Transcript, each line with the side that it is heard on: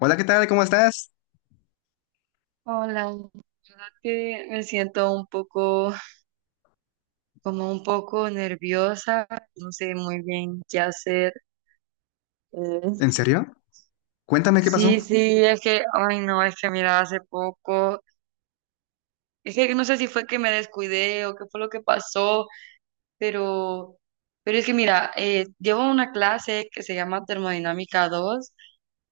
left: Hola, ¿qué tal? ¿Cómo estás?
right: Hola, que me siento un poco, como un poco nerviosa, no sé muy bien qué hacer.
left: ¿En
right: Eh,
left: serio? Cuéntame qué pasó.
right: sí, sí, es que, ay no, es que mira, hace poco, es que no sé si fue que me descuidé o qué fue lo que pasó, pero, pero es que mira, llevo una clase que se llama Termodinámica dos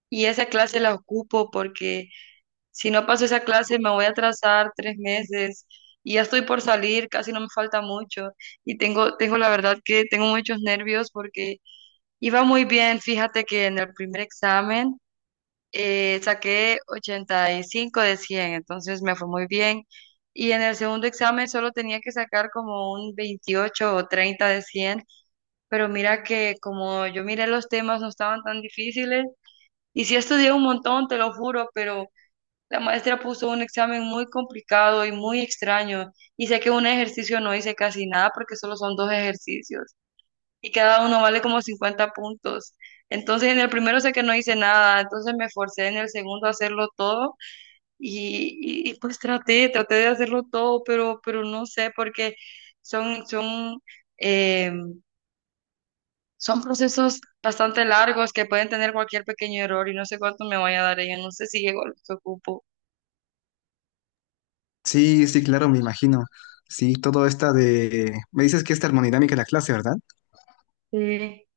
right: y esa clase la ocupo porque si no paso esa clase, me voy a atrasar tres meses y ya estoy por salir, casi no me falta mucho. Y tengo la verdad que tengo muchos nervios porque iba muy bien. Fíjate que en el primer examen saqué 85 de 100, entonces me fue muy bien. Y en el segundo examen solo tenía que sacar como un 28 o 30 de 100, pero mira que como yo miré los temas, no estaban tan difíciles. Y sí estudié un montón, te lo juro, pero la maestra puso un examen muy complicado y muy extraño, y sé que un ejercicio no hice casi nada, porque solo son dos ejercicios y cada uno vale como 50 puntos. Entonces en el primero sé que no hice nada, entonces me forcé en el segundo a hacerlo todo y pues traté de hacerlo todo, pero no sé porque son, son, eh, son procesos bastante largos que pueden tener cualquier pequeño error, y no sé cuánto me vaya a dar ella, no sé si llego a lo que ocupo.
left: Sí, sí, claro, me imagino. Sí, me dices que es termodinámica la clase, ¿verdad?
right: Sí.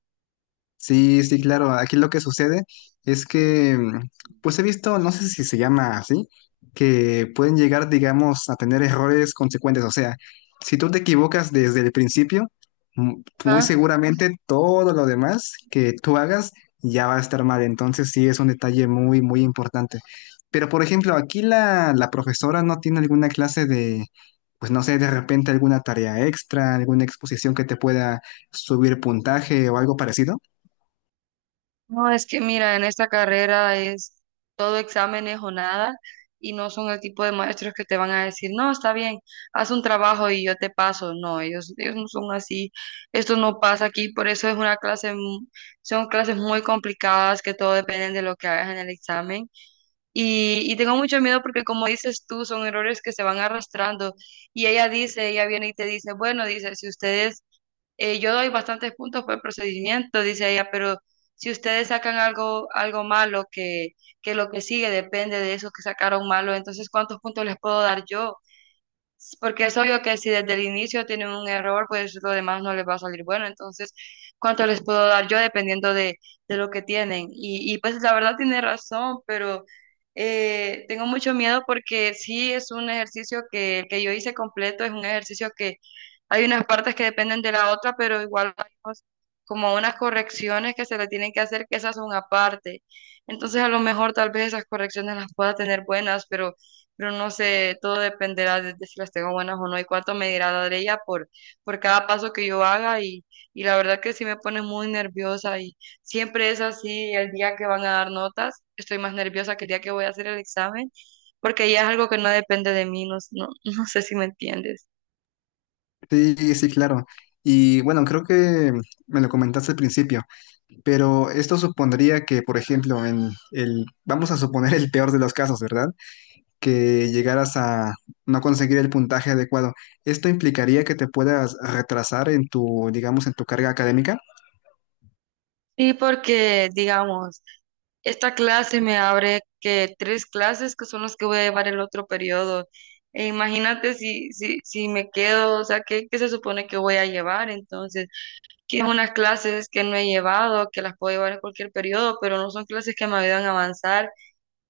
left: Sí, sí, claro. Aquí lo que sucede es que, pues he visto, no sé si se llama así, que pueden llegar, digamos, a tener errores consecuentes. O sea, si tú te equivocas desde el principio, muy
right: Ah.
left: seguramente todo lo demás que tú hagas ya va a estar mal. Entonces sí es un detalle muy, muy importante. Pero, por ejemplo, aquí la profesora no tiene alguna clase de, pues no sé, de repente alguna tarea extra, alguna exposición que te pueda subir puntaje o algo parecido.
right: No, es que mira, en esta carrera es todo exámenes o nada, y no son el tipo de maestros que te van a decir, no, está bien, haz un trabajo y yo te paso. No, ellos no son así. Esto no pasa aquí, por eso es una clase, son clases muy complicadas que todo depende de lo que hagas en el examen. Y tengo mucho miedo porque como dices tú, son errores que se van arrastrando, y ella dice, ella viene y te dice, bueno, dice, si ustedes yo doy bastantes puntos por el procedimiento, dice ella, pero si ustedes sacan algo, algo malo, que lo que sigue depende de eso que sacaron malo, entonces, ¿cuántos puntos les puedo dar yo? Porque es obvio que si desde el inicio tienen un error, pues lo demás no les va a salir bueno. Entonces, ¿cuánto les puedo dar yo dependiendo de lo que tienen? Pues la verdad tiene razón, pero tengo mucho miedo porque sí es un ejercicio que yo hice completo, es un ejercicio que hay unas partes que dependen de la otra, pero igual hay cosas como unas correcciones que se le tienen que hacer, que esas son aparte. Entonces, a lo mejor tal vez esas correcciones las pueda tener buenas, pero no sé, todo dependerá de si las tengo buenas o no, y cuánto me dirá dar ella por cada paso que yo haga, y la verdad que sí me pone muy nerviosa, y siempre es así, el día que van a dar notas, estoy más nerviosa que el día que voy a hacer el examen, porque ya es algo que no depende de mí, no, no, no sé si me entiendes.
left: Sí, sí, claro. Y bueno, creo que me lo comentaste al principio, pero esto supondría que, por ejemplo, vamos a suponer el peor de los casos, ¿verdad? Que llegaras a no conseguir el puntaje adecuado. ¿Esto implicaría que te puedas retrasar en tu, digamos, en tu carga académica?
right: Sí, porque digamos, esta clase me abre que tres clases que son las que voy a llevar el otro periodo. E imagínate si me quedo, o sea, ¿qué se supone que voy a llevar? Entonces, que unas clases que no he llevado, que las puedo llevar en cualquier periodo, pero no son clases que me ayudan a avanzar,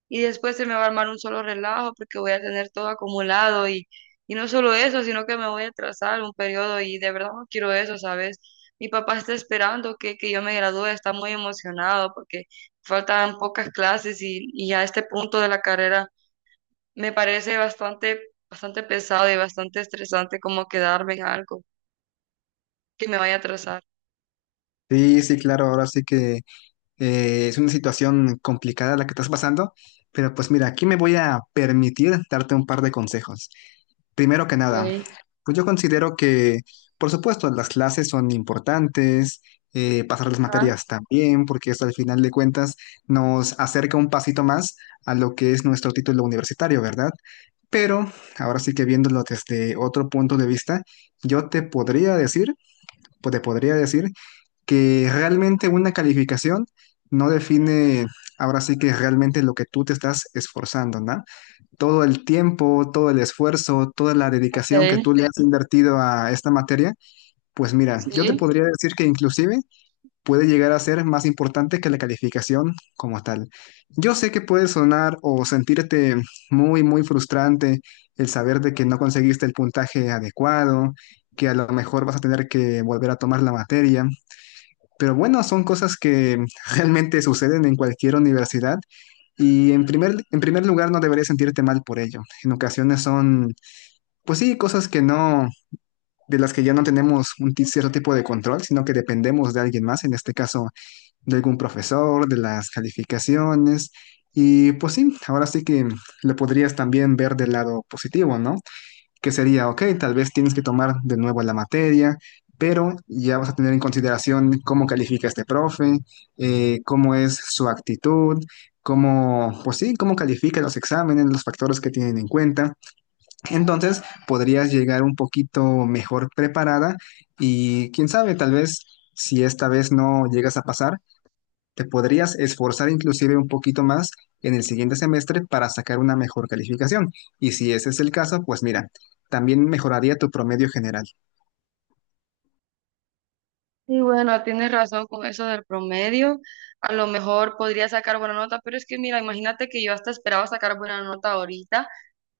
right: y después se me va a armar un solo relajo porque voy a tener todo acumulado, y no solo eso, sino que me voy a atrasar un periodo, y de verdad no quiero eso, ¿sabes? Mi papá está esperando que yo me gradúe, está muy emocionado porque faltan pocas clases, y a este punto de la carrera me parece bastante, bastante pesado y bastante estresante como quedarme en algo que me vaya a atrasar.
left: Sí, sí, claro, ahora sí que es una situación complicada la que estás pasando, pero pues mira, aquí me voy a permitir darte un par de consejos. Primero que nada,
right: Okay.
left: pues yo considero que, por supuesto, las clases son importantes, pasar las
right: Ajá,
left: materias también, porque eso al final de cuentas nos acerca un pasito más a lo que es nuestro título universitario, ¿verdad? Pero ahora sí que viéndolo desde otro punto de vista, yo te podría decir, pues te podría decir que realmente una calificación no define ahora sí que realmente lo que tú te estás esforzando, ¿no? Todo el tiempo, todo el esfuerzo, toda la dedicación que
right: okay.
left: tú le has invertido a esta materia, pues mira, yo te
right: Sí.
left: podría decir que inclusive puede llegar a ser más importante que la calificación como tal. Yo sé que puede sonar o sentirte muy, muy frustrante el saber de que no conseguiste el puntaje adecuado, que a lo mejor vas a tener que volver a tomar la materia. Pero bueno, son cosas que realmente suceden en cualquier universidad y en primer lugar, no deberías sentirte mal por ello. En ocasiones son, pues sí, cosas que no, de las que ya no tenemos un cierto tipo de control, sino que dependemos de alguien más, en este caso de algún profesor, de las calificaciones. Y pues sí, ahora sí que lo podrías también ver del lado positivo, ¿no? Que sería, ok, tal vez tienes que tomar de nuevo la materia, pero ya vas a tener en consideración cómo califica este profe, cómo es su actitud, cómo, pues sí, cómo califica los exámenes, los factores que tienen en cuenta. Entonces podrías llegar un poquito mejor preparada y quién sabe, tal vez si esta vez no llegas a pasar, te podrías esforzar inclusive un poquito más en el siguiente semestre para sacar una mejor calificación. Y si ese es el caso, pues mira, también mejoraría tu promedio general.
right: Y bueno, tienes razón con eso del promedio. A lo mejor podría sacar buena nota, pero es que mira, imagínate que yo hasta esperaba sacar buena nota ahorita,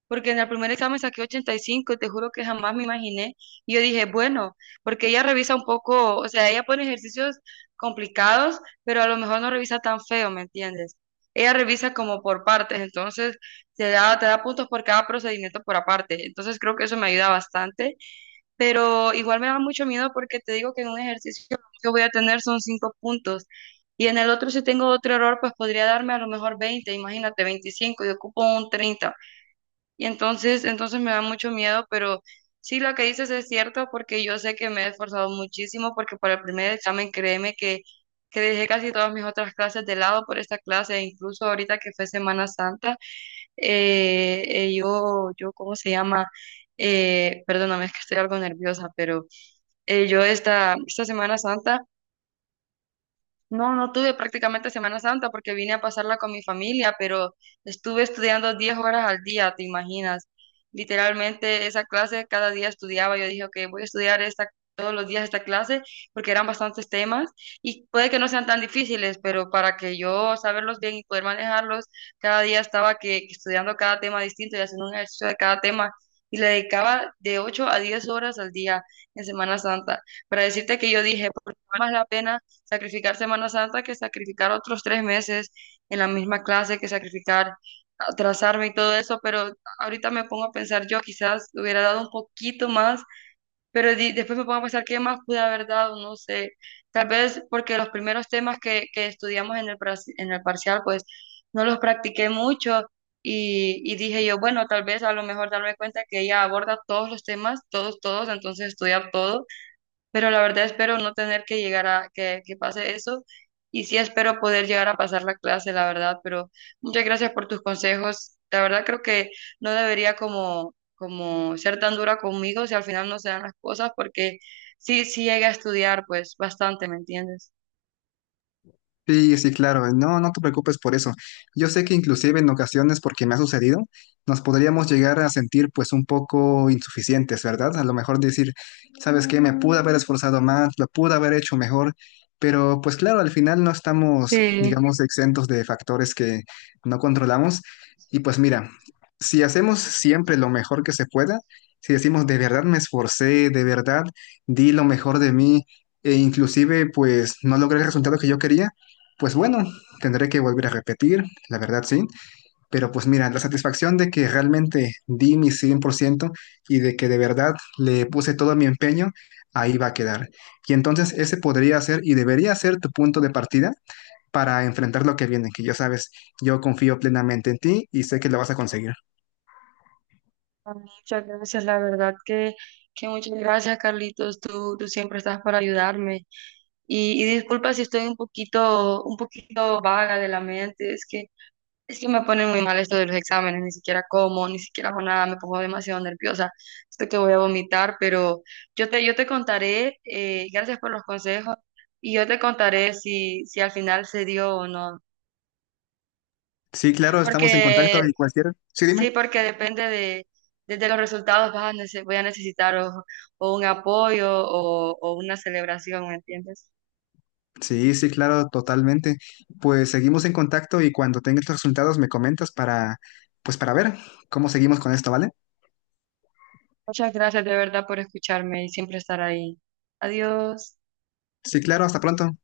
right: porque en el primer examen saqué 85 y cinco y te juro que jamás me imaginé. Y yo dije, bueno, porque ella revisa un poco, o sea, ella pone ejercicios complicados, pero a lo mejor no revisa tan feo, ¿me entiendes? Ella revisa como por partes, entonces te da puntos por cada procedimiento por aparte. Entonces creo que eso me ayuda bastante, pero igual me da mucho miedo porque te digo que en un ejercicio que voy a tener son cinco puntos, y en el otro si tengo otro error, pues podría darme a lo mejor 20, imagínate, 25, y ocupo un 30, y entonces me da mucho miedo, pero sí, lo que dices es cierto porque yo sé que me he esforzado muchísimo, porque para el primer examen, créeme que dejé casi todas mis otras clases de lado por esta clase, e incluso ahorita que fue Semana Santa, ¿cómo se llama? Perdóname, es que estoy algo nerviosa, pero yo esta Semana Santa no tuve prácticamente Semana Santa porque vine a pasarla con mi familia, pero estuve estudiando 10 horas al día, ¿te imaginas? Literalmente esa clase cada día estudiaba. Yo dije, ok, voy a estudiar esta, todos los días esta clase, porque eran bastantes temas y puede que no sean tan difíciles, pero para que yo saberlos bien y poder manejarlos, cada día estaba que estudiando cada tema distinto y haciendo un ejercicio de cada tema. Y le dedicaba de 8 a 10 horas al día en Semana Santa. Para decirte que yo dije, por más la pena sacrificar Semana Santa que sacrificar otros tres meses en la misma clase, que sacrificar atrasarme y todo eso, pero ahorita me pongo a pensar, yo quizás hubiera dado un poquito más, pero después me pongo a pensar qué más pude haber dado, no sé, tal vez porque los primeros temas que estudiamos en el, en el parcial, pues no los practiqué mucho, y dije yo, bueno, tal vez a lo mejor darme cuenta que ella aborda todos los temas, todos, todos, entonces estudiar todo, pero la verdad espero no tener que llegar a que pase eso, y sí espero poder llegar a pasar la clase, la verdad, pero muchas gracias por tus consejos. La verdad creo que no debería como, como ser tan dura conmigo si al final no se dan las cosas, porque sí, sí llegué a estudiar pues bastante, ¿me entiendes?
left: Sí, sí, claro. No, no te preocupes por eso. Yo sé que inclusive en ocasiones, porque me ha sucedido, nos podríamos llegar a sentir pues un poco insuficientes, ¿verdad? A lo mejor decir, ¿sabes qué? Me pude haber esforzado más, lo pude haber hecho mejor, pero pues claro, al final no estamos,
right: Sí.
left: digamos, exentos de factores que no controlamos. Y pues mira, si hacemos siempre lo mejor que se pueda, si decimos, de verdad me esforcé, de verdad di lo mejor de mí, e inclusive pues no logré el resultado que yo quería, pues bueno, tendré que volver a repetir, la verdad sí, pero pues mira, la satisfacción de que realmente di mi 100% y de que de verdad le puse todo mi empeño, ahí va a quedar. Y entonces ese podría ser y debería ser tu punto de partida para enfrentar lo que viene, que ya sabes, yo confío plenamente en ti y sé que lo vas a conseguir.
right: Muchas gracias, la verdad que muchas gracias, Carlitos. Tú siempre estás para ayudarme. Y disculpa si estoy un poquito vaga de la mente, es que es que me ponen muy mal esto de los exámenes, ni siquiera como, ni siquiera hago nada, me pongo demasiado nerviosa. Esto que voy a vomitar, pero yo te contaré, gracias por los consejos, y yo te contaré si al final se dio o no.
left: Sí, claro, estamos en contacto
right: Porque,
left: y cualquier. Sí, dime.
right: sí, porque depende de, desde los resultados, vas a voy a necesitar o, o un apoyo o una celebración, ¿me entiendes?
left: Sí, sí, claro, totalmente. Pues seguimos en contacto y cuando tengas los resultados me comentas para, pues para ver cómo seguimos con esto, ¿vale?
right: Muchas gracias de verdad por escucharme y siempre estar ahí. Adiós.
left: Sí, claro, hasta pronto.